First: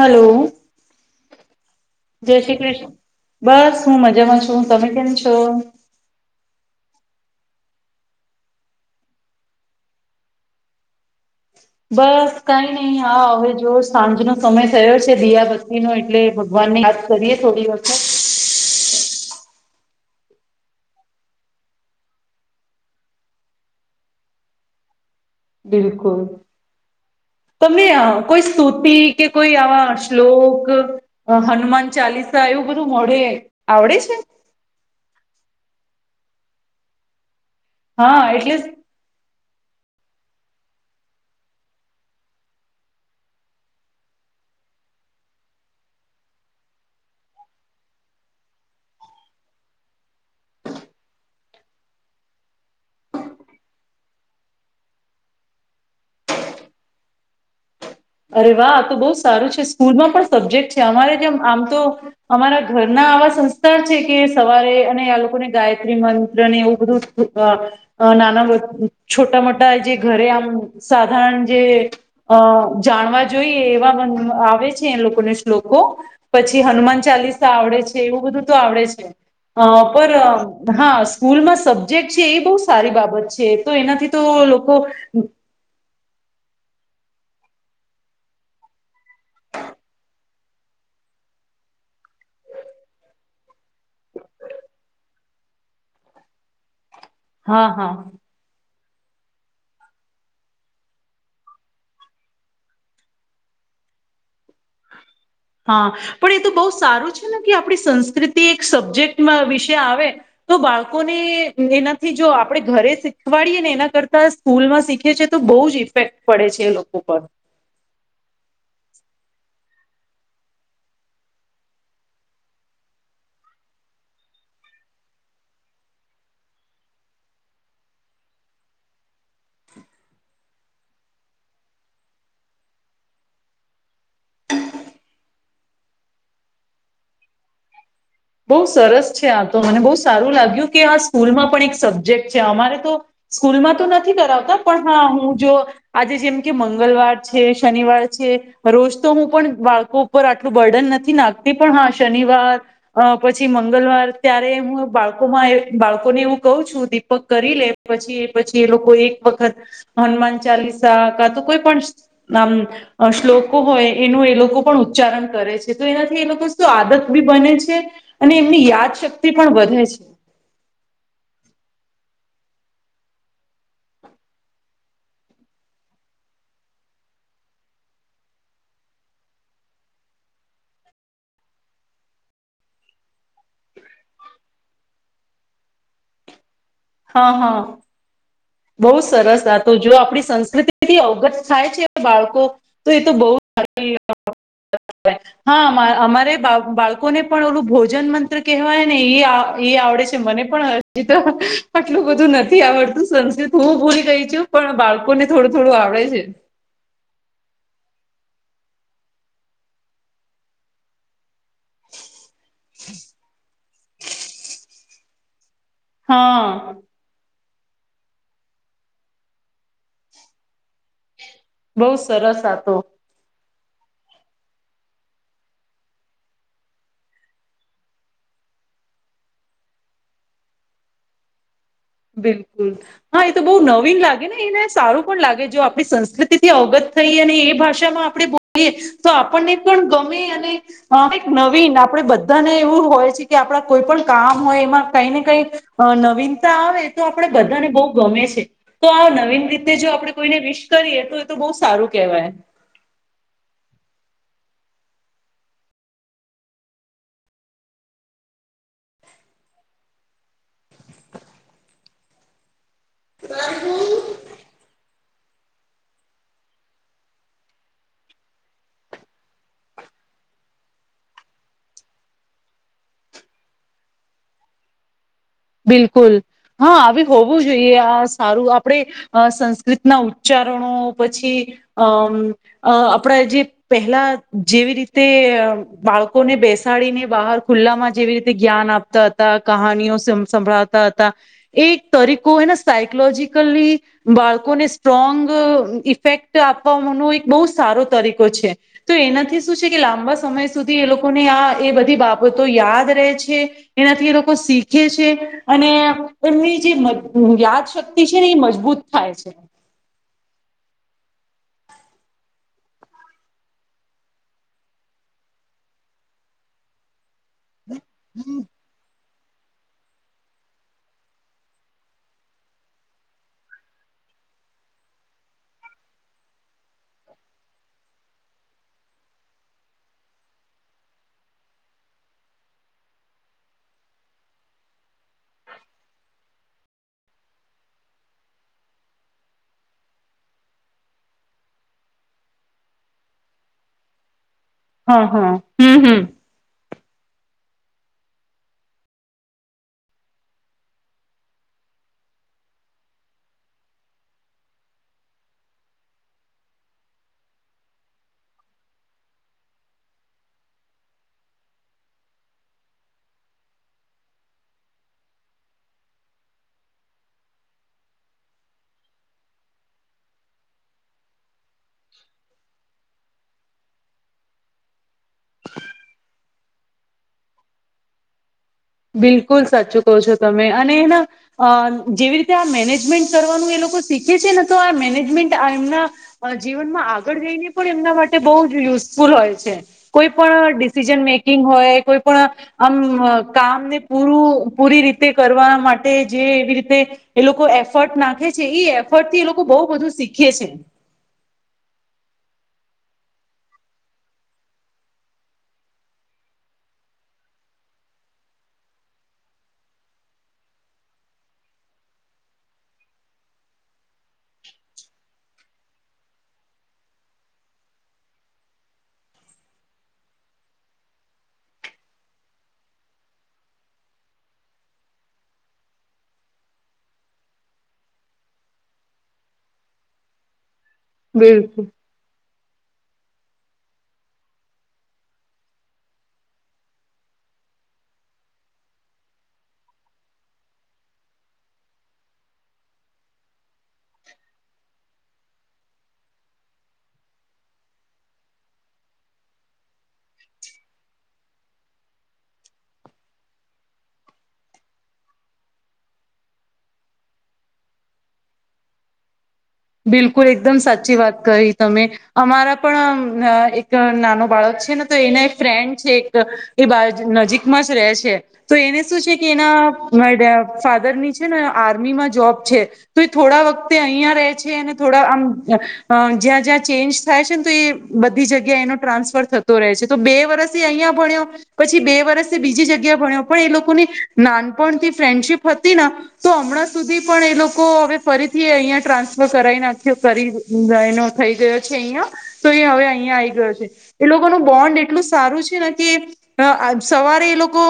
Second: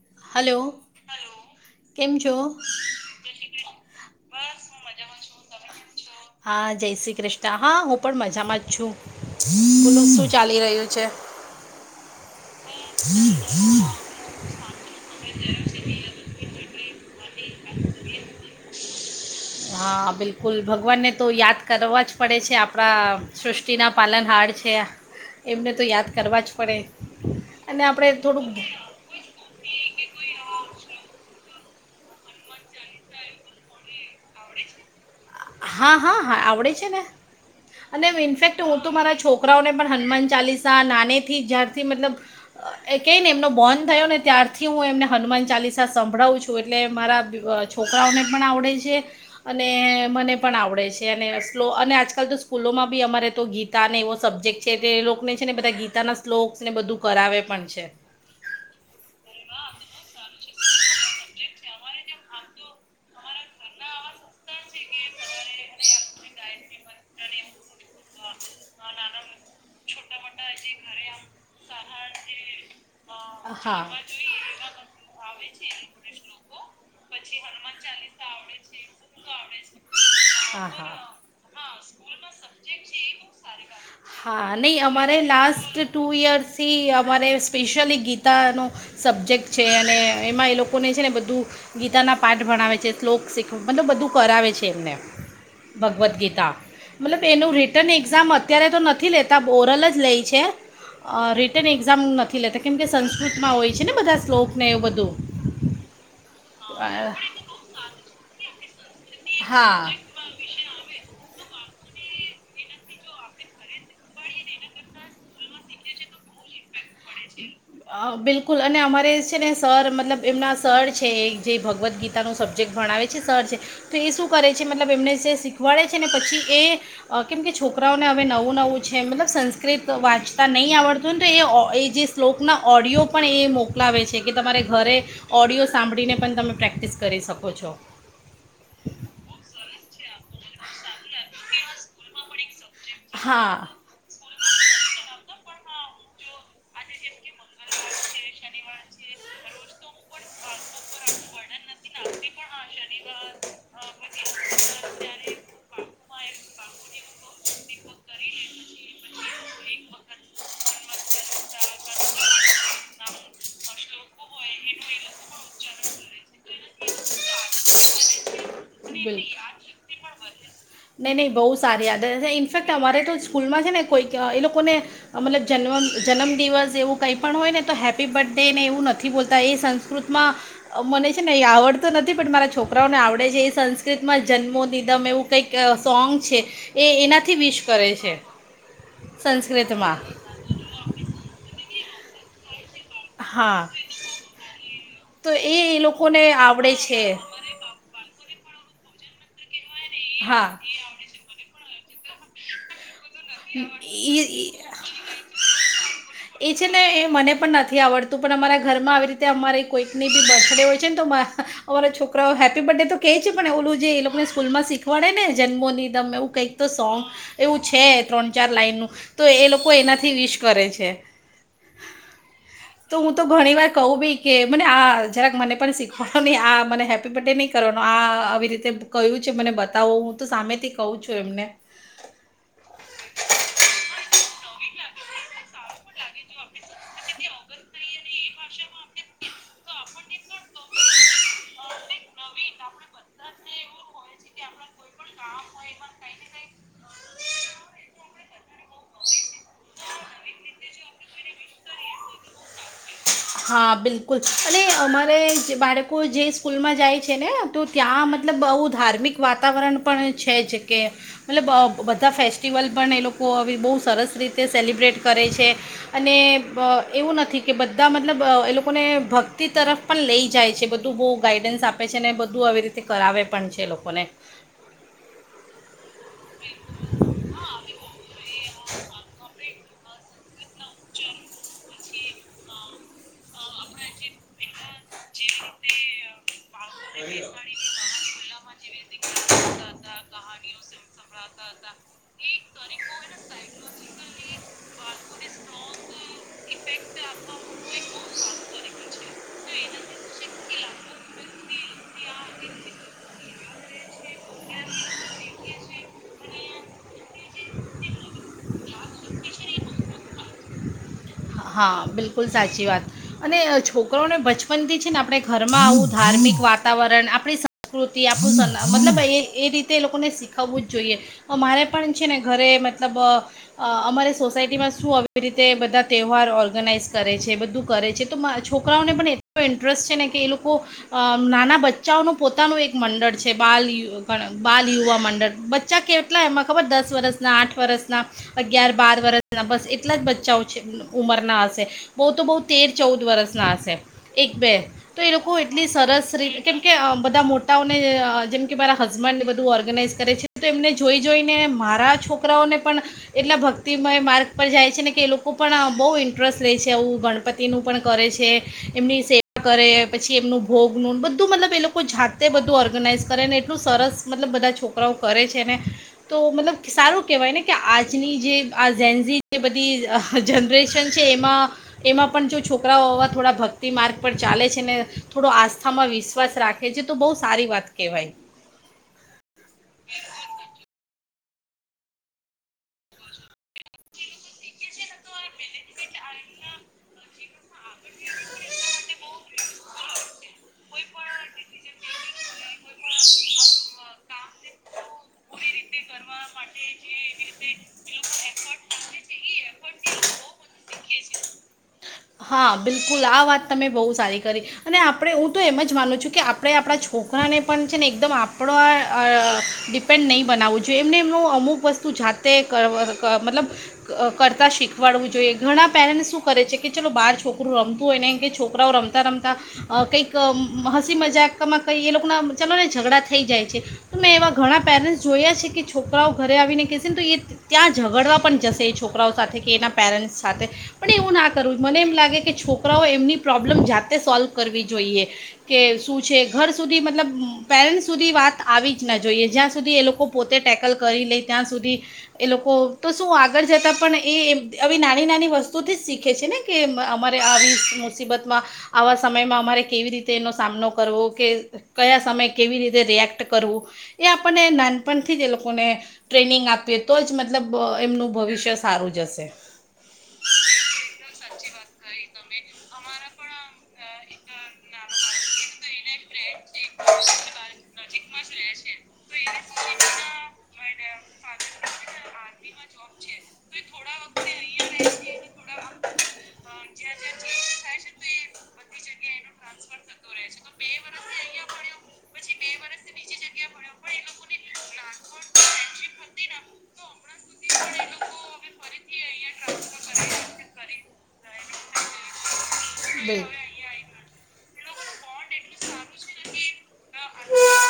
Hello કેમ છો જય શ્રી ક્રિશ બસ હું મજામાં છું તમે કેમ છો. હા જય શ્રી કૃષ્ણ હા હું પણ મજામાં જ છું. બોલો શું ચાલી રહ્યું છે? બસ કઈ નહીિ હા હવે જો સાંજ નો સમય થયો છે દીયા ભક્તી નો એટલે ભગવાન ની વાયાત કરીએ થોડી વખત. હા બિલકુલ ભગવાનને તો યાદ કરવા જ પડે છે આપણા સૃષ્ટિના પાલન હાર છે. એમને તો યાદ બિલકુલ કરવા જ પડે અને તમને આપણે કોઈ થોડુંક સ્તુતિ કે કોઈ આવા શ્લોક હનુમાન ચાલીસા એવું બધું મો આવડે છે. હા હા હા આવડે છે ને અને હા ઇન્ફેક્ટ એટલે હ તો મારા છોકરાઓને પણ હનુમાન ચાલીસા નાને થી જ્યારથી મતલબ એ ક ને એમનો બોન થયો ને ત્યારથી હું એમને હનુમાન ચાલીસા સંભળાવું છું એટલે મારા છોકરાઓને પણ આવડે છે અને મને પણ આવડે છે અને સ્લો અને આજકાલ તો સ્કૂલોમાં બી અમારે તો ગીતા અને એવો સબ્જેક્ટ છે તે એ લોકને છે ને બધા ગીતાના સ્લોક્સ ને બધું કરાવે પણ છે. અરે વાહ આ તો બહુ સારું છે સ્કૂલમાં પણ સબ્જેક્ટ છે અમારે જેમ આમ તો અમારા ઘરના આવા સંસ્કાર છે કે સવારે અને આ લોકોને ગાયત્રી મંત્રને એવું બધું. અ અ નાના છોટા મોટા જે ઘરે આમ સાધારણ જે અ જાણવા જોઈએ એવા આવે છે એ લોકોને શ્લોકો પછી હનુમાન ચાલીસા આવડે છે એવું બધું તો આવડે છે. અ પર હા સ્કૂલમાં સબ્જેક્ટ છે એ બહુ સારી બાબત છે. તો એનાથી તો હા લોકો નહીં અમારે લાસ્ટ ટુ યયર્સથી અમારે સ્પેશિયલી ગીતાનો સબ્જેક્ટ છે અને એમાં એ લોકોને છે ને બધું ગીતાના પાઠ ભણાવે છે શ્લોક શીખ મતલબ બધું કરાવે છે એમને ભગવદ્ ગીતા મતલબ એનું હા રિટર્ન હા એક્ઝામ હત. અત્યારે તો નથી લેતા ઓરલ જ લેય છે અ રિટર્ન એક્ઝામ નથી લેતા કેમ કે સંસ્કૃત માં હોય છે ને બધા શ્લોક ને એવું બધું. હા પણ એ તો બહુ અ, સારું છે ને કે આપણી સંસ્કૃતિ એક સબ્જેક્ટમાં વિશે હા આવે તો બાળકોને એનાથી જો આપણેે ઘરે શીખવાડીએ ને એના કરતાં સ્કૂલમાં શીખે છે તો બહુ જ ઈ ઇફેક્ટ પડે છે એ લોકો પર અ બિલકુલ અને અમારે છે ને સર મતલબ એમના સર છે એ જે ભગવદ્ ગીતા પોતાનું સબ્જેક્ટ ભણાવે છે સર છે તો એ શું કરે છે મતલબ એમને જે શીખવાડે છે ને પછી એ અ કેમ કે છોકરાઓને હવે નવું નવું છે મતલબ સંસ્કૃત વાંચતા નહીં આવડતું ને તો એ એ જે શ્લોકના ઓડિયો પણ એ મોકલાવે છે કે તમારે ઘરે ઓડિયો સાંભળીને પણ તમે પ્રેક્ટિસ કરી શકો છો. બહુ સરસ છે આ તો મને બહુ સારું લાગ્યું કે આ સ્કૂલમાં પણ એક સબ્જેક્ટ છે અમારે તો હા સ્કૂલમાં તો નથી કરાવતા પણ હા હું જો આજે જેમ કે મંગલવાર છે શનિવાર છે રોજ તો હું પણ બાળકો પર આટલું બર્ડન નથી નાખતી પણ હા શનિવાર અ પછી મંગલવાર ત્યારે હું બાળકો માં એ બાળકો લોકોને એવું કઉ છું દીપક કરી લે પછી એ પછી એ લોકો એક વખત હનુમાન ચાલીસા કા તો કોઈ પણ નામ અ શ્લોકો હોય એનું એ લોકો પણ ઉચ્ચારણ કરે છે તો એનાથી એ લોકો શું આદત બી બને છે. અને એમની બિલકુલ યાદશક્તિ પણ વધે છે. નહીં નહીં બહુ સારી આદત ઇનફેક્ટ અમારે તો સ્કૂલમાં છે ને કોઈક એ લોકોને અ મતલબ જન્મ જનમદિવસ એવું કંઈ પણ હોય ને તો હેપી બર્થ ડે ને એવું નથી બોલતા એ સં સંસ્કૃતમાં મને છે ને એ આવડતું નથી પણ મારા છોકરાઓને આવડે છે એ સંસ્કૃતમાં જન્મો નિદમ એવું કંઈક સોંગ છે. એ હા એનાથી વિશ હા કરે છે. બહુ સરસ આ તો જો સંસ્કૃતમાં આપણી સંસ્કૃતિથી અવગત થાય છે બાળકો તો એ તો બહુ હા તો એ હા એ અમા લોકોને અમારે બા આવડે છે બાળકોને પણ ઓલું ભોજ ભજન મંત્ર કહેવાય ને એ આવ એ આવડે છે મને હા પણ જી તો આટલું બધું નથી આવડતું સંસ્કૃત હું ભૂલી ગઈ ઈ- છું ઈ- પણ બાળકો ને થોડું થોડું આવડે છે. એ છે ને એ મને પણ નથી આવડતું પણ અમારા ઘરમાં આવી રીતે અમારી કોઈકની બી બર્થડે હોય છે ન તો અમારા છોકરાઓ હેપી બર્થ ડે તો કેહે છે પણ ઓલું જે એ લોકોને સ્કૂલમાં શીખવાડે ને જન્મની [unintelligible] એવું કઈક તો હા સોંગ એવું છે. ત્રણ ચાર લાઈનનું તો એ લોકો એનાથી વિશ કરે છે. બઉુ સરસ આ તો તો હું તો ઘણી વાર કહું બી કે મને આ જરાક મને પણ શીખવાડો નહીં આ મને હેપી બર્થ ડે નહીં. કરવાનું આ આવી રીતે કહું છે મને બતાવો હું તો સામેથી કહું છું એમને બિલકુલ હા એ તો બહુ નવીન લાગે ને એને સારું પણ લાગે જો આપણી સંસ્કૃતિથી અગત્ય થઈ અને એ ભાષામાં આપણે બોલીએ તો આપણને પણ ગમે અને હ એક નવીન આપણેે બધાને એવું હોય છે કે આપડા કોઈ પણ કામ હોય એમાં કઈ ને કઈ અ નવીનતા આવે એ તો આપણેે બધાને બહુ ગમે છે. તો આ નવીન રીતે જો આપડે કોઈને વિશ કરીએ તો એ તો બહુ સારું કહેવાય. હા બિલકુલ અને અમારે બાળકો જે સ્કૂલમાં જાય છે ને. તો ત્યાં મતલબ બહુ ધાર્મિક વાતાવરણ પણ છે જ કે મતલબ બધા ફેસ્ટિવલ ફેસ્ટિવલ પણ એ લોકો હવે બહુ સરસ રીતે સેલિબ્રેટ કરે છે અને એવું નથી કે બધા બધા મતલબ એ લોકોને ભક્તિ તરફ પણ લઈ જાય છે બધું બહુ ગાઈડન્સ આપે છે અનેને બધું આવી રીતે થી કરાવે પણ છે લોકોને બિલકુલ હા આવી હોવું જોઈએ આ સારું આપણેે અ સંસ્કૃતના ઉચ્ચારણો પછી અમ આપણા જે પહેલા જેવી રીતે તે બાળકોને બેસાડીને બહાર ખુલ્લામાં જેવી રીતે જ્ઞાન આપતા હતા કહાનીઓ સંભળાવતા હતા. એ તરીકો એને સાયકોલોજીકલી બાળકોને સ્ટ્રોંગ ઈફેક્ટ આપવાનો એક બહુ સારો તરીકો છે. તો એનાથી શું છે કે લાંબા સમય સુધી એ લોકોને આ એ બધી બાબતો યાદ રહે છે. એનાથી એ લોકો શીખે છે. અને એમની જે યાદ શક્તિ છે ને એ મજબૂત થાય છે. હા બિલકુલ સાચી વાત. અને છોકરોને બચપનથી છે ને આપણે ઘરમાં આવું ધાર્મિક વાતાવરણ આપણે આપણી સંસ્કૃતિ આપણું મતલબ એ રીતે તે લોકોને શીખવવું જ જોઈએ મારે પણ છે ને ઘરે મતલબ અ અમારે સોસાયટીમાં શું આવી રીતે બધા તહેવાર ઓર્ગેનાઇઝ કરે છે એ બધું કરે છે તો છોકરાઓને પણ એટલો ઇન્ટરેસ્ટ છે ને કે એ લોકો અ નાના બચ્ચાઓનું પોતાનું એક મંડળ છે બાલ બાલ યુવા મંડળ બચ્ચા કે એટલા એમાં ખબર દસ વર્ષના આઠ વર્ષના અગિયાર બાર વર્ષના બસ એટલા જ બચ્ચાઓ છે. ઉંમરના હશે બહુ તો બહુ તેર ચૌદ વર્ષના હશે એક બે તો હા એ લોકો હા એટલી હમ હમ સરસ રીતે કેમ કે બધા મોટાઓને જેમ કે મારા હસબન્ડને બધું ઓર્ગેનાઈઝ કરે છે તો એમને જોઈ જોઈને મારા છોકરાઓને પણ એટલા ભક્તિમય માર્ગ પર જાય છે ને કે એ લોકો હું પણ બહુ ઇન્ટરેસ્ટ લે છે આવું ગણપતિનું પણ કરે છે. એમની સેવા કરે પછી એમનું ભોગનું બધું મતલબ એ લોકો જાતે બધું ઓર્ગેનાઈઝ કરે ને એટલું સરસ મતલબ બધા છોકરાઓ કરે છે ને તો મતલબ સારું કેહેવાય ને કે આજની જે આ ઝેનઝી બધી જનરેશન છે એમાં એમાં પણ જો છોકરાઓ આવા થોડા ભક્તિ માર્ગ પર ચાલે છે ને થોડો આસ્થામાં વિશ્વાસ રાખે હે જે તો બહુ સારી વાત કહેવાય. બિલકુલ સાચું કહો છો તમે અને અ જેવી રીતે આ મેનેજમેન્ટ કરવાનું એ લોકો શીખે છે ને તો આ મેનેજમેન્ટ એમના જીવનમાં આગળ જઈને પણ એમના માટે બહુ જ યુઝફુલ હોય છે. કોઈ પણ ડિસિઝન મેકિંગ હોય કોઈ પણ આમ પૂરું પૂરી રીતે કરવા માટે જે એવી રીતે એ લોકો એફર્ટ નાખે છે એ એફર્ટ થી એ લોકો બહુ બધું શીખે છે. હા બિલકુલ આ વાત તમે બહુ સારી કરી અને આપણે હું તો એમ જ માનું છું કે આપણે આપણા છોકરાને પણ છે ને એકદમ આપણો પેન નહીં બનાવવું જોઈએ એમ એમનું અમુક વસ્તુ જાતે મતલબ કરતા શીખવાડવું જોઈએ ઘણા પેરેન્ટ શું કરે છે. કે ચલો બહાર છોકરું રમતું હોય ને કે છોકરાઓ રમતા રમતાં અ કંઈક હસી મજાકમાં કઈ એ લોકો ના ચાલો ને ઝઘડા થઈ જાય છે. તો મેં એવા ઘણા પેરેન્ટ્સ જોયા છે કે છોકરાઓ ઘરે આવીને કેહેશે ને તો એ ત્યાં ઝગડવા પણ જશે એ છોકરાઓ સાથે કે એના પેરેન્ટ્સ સાથે પણ એવું ના કરવું બિલકુલ મને એમ લાગે કે છોકરાઓ એમની પ્રોબ્લેમ જાતે સોલ્વ કરવી જોઈએ કે શું છે ઘર સુધી મતલબ પેરેન્ટ્ સુધી વાત આવી જ ના જોઈએ જ્યાં સુધી એ લોકો પોતે ટેકલ કરી લે ત્યાં સુધી એ લોકો તો શું આગળ જતા પણ એ આવી નાની નાની વસ્તુથી શીખ શખે છે ને કે અમારે આવી મુસીબતમાં આવા સમયમાં અમારે કેવી રીતે એનો સામનો કરવો કે કયા સમયે કેવી રીતે રિએક્ટ કરવું એ આપણને નાનપણથી જ એ લોકોને ટ્રેનિંગ આપીએ તો જ મતલબ એમનું ભવિષ્ય સારું જશે બિલકુલ એકદમ સાચી વાત કહી તમે અમારા પણ એક નાનો બાળક છે. ને તો એના એક ફ્રેન્ડ છે એક એ બાર નજીકમાં જ રહે છે તો એને શું છે કે એના ફાધર ની છે ને આર્મીમાં જોબ છે તો એ થોડા વખતે અહં થો જ્યાં જ્યાં ચેન્જ થાય છે ને તો એ બધી જગ્યા એ ટ્રાન્સફર થ રહે છે તો બે વર્ષથી અહિયાં ભણ્યો પછી બે વર્ષથી બીજી જગ્યા ભણ્યો પણ એ લોકોને નાનપણથી ફ્રેન્ડશીપ હતી ને તો હમણાં સુધી પણ એ લોકો હવે ફરીથી અહિયાં ટ્રાન્સ કરાઈ નાખ્યો કરી એનો થઈ ગયો છે અહિયાં તો એ હવે અહિયાં આઈ ગયો છે. એ લોકોનું બોન્ડ એટલું સારું છે ને કે સવારે એ લોકો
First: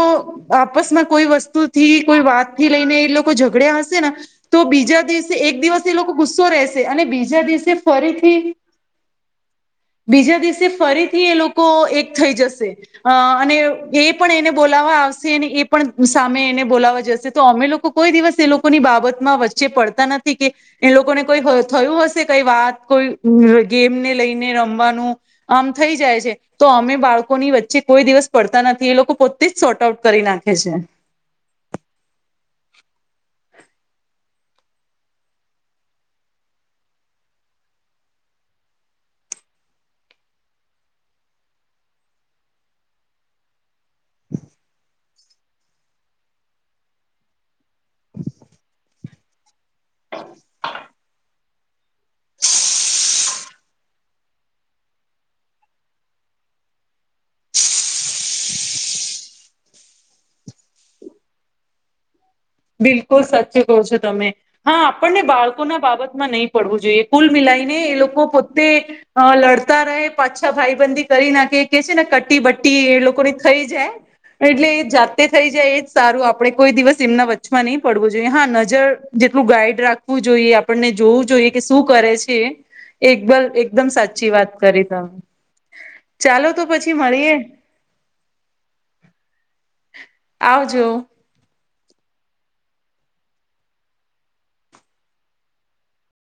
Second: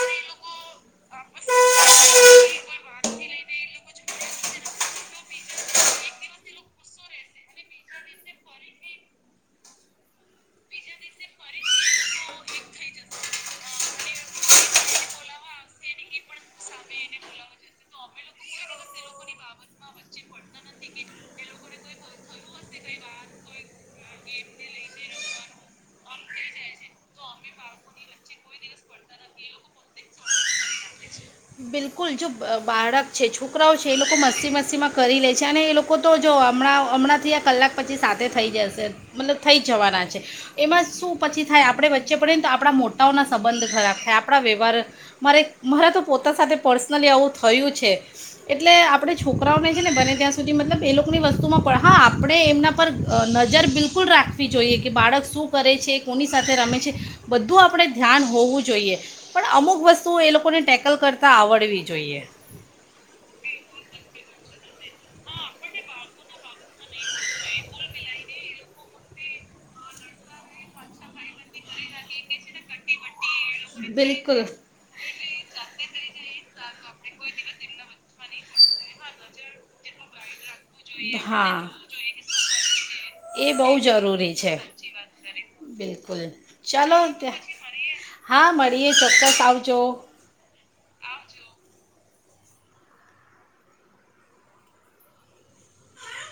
આપસમાં કોઈ વસ્તુ થી કોઈ વાત થી લઈને એ લોકો ઝઘડ્યા હશે ને તો બીજા દિવસે એક દિવસે એ લોકો ગુસ્સો રહેશે અને બીજા દિવસે ફરીથી બીજા દિવસે ફરીથી એ લોકો એક થઈ જશે અ અને એ પણ એને બોલાવવા આવશે અને એ પણ સામે એને બોલાવા જશે તો અમે લોકો કોઈ દિવસ એ લોકોની બાબતમાં વચ્ચે પડતા નથી કે એ લોકોને કોઈ થયું હશે કઈ વાત કોઈ ગેમને લઈને રમવાનું. આમ થઈ જાય છે. તો અમે બાળકોની વચ્ચે કોઈ દિવસ પડતા નથી એ લોકો પોતે જ શોર્ટ આઉટ કરી નાખે છે. બિલકુલ જો બાળક છે છોકરાઓ છે એ લોકો મસ્તી મસ્તીમાં કરી લે છે અને એ લોકો તો જો હમણાં હમણાં થી આ કલાક પછી સાથે થઈ જશે મતલબ થઈ જવાના છે. એમાં શું પછી થાય આપણે વચ્ચે પડે ને તો આપણા મોટાઓના સંબંધ ખરાબ થાય આપણા વ્યવહાર મારે મારે તો પોતા સાથે પર્સનલી આવું થયું છે એટલે આપણે છોકરાઓને છે ને બને ત્યાં સુધી મતલબ એ લોકોની વસ્તુમાં પણ હા આપણે એમના પર નજર બિલકુલ બિકુલ રાખવી જોઈએ કે બાળક શું કરે છે કોની સાથે રમે છે બધું આપણે ધ્યાન હોવું જોઈએ પણ અમુક વસ્તુ એ લોકોને ટેકલ કરતા તા આવડવી જોઈએ બિલકુલ સચ કહો છો તમે હા આપણને બાળકો ના બાબતમાં નહી પડવું જોઈએ કુલ મિલાઈને એ લોકો પોતે અ લડતા રહે પાછા ભાઈબંધી કરી નાખે કે છે ને કટ્ટી બટ્ટી એ લોકોની થઈ જાય બિલકુલ એટલે એ જાતે થઈ જાય એજ સારું આપડે કોઈ દિવસ એમના વચ્ચે ન પડવું જોઈએ હા નજર જેટલું ગાઈડ રાખ હું જોઈએ આપણને જોવું જોઈએ હા કે શું કરે છે. એકબલ એ બહુ એકદમ સાચી જરૂરી વાત છે કરી તમે. બિલકુલ તો પછી ચાલો મળીએ ત્યાં હા મળીએ ચોક્કસ આવજો. આવજો.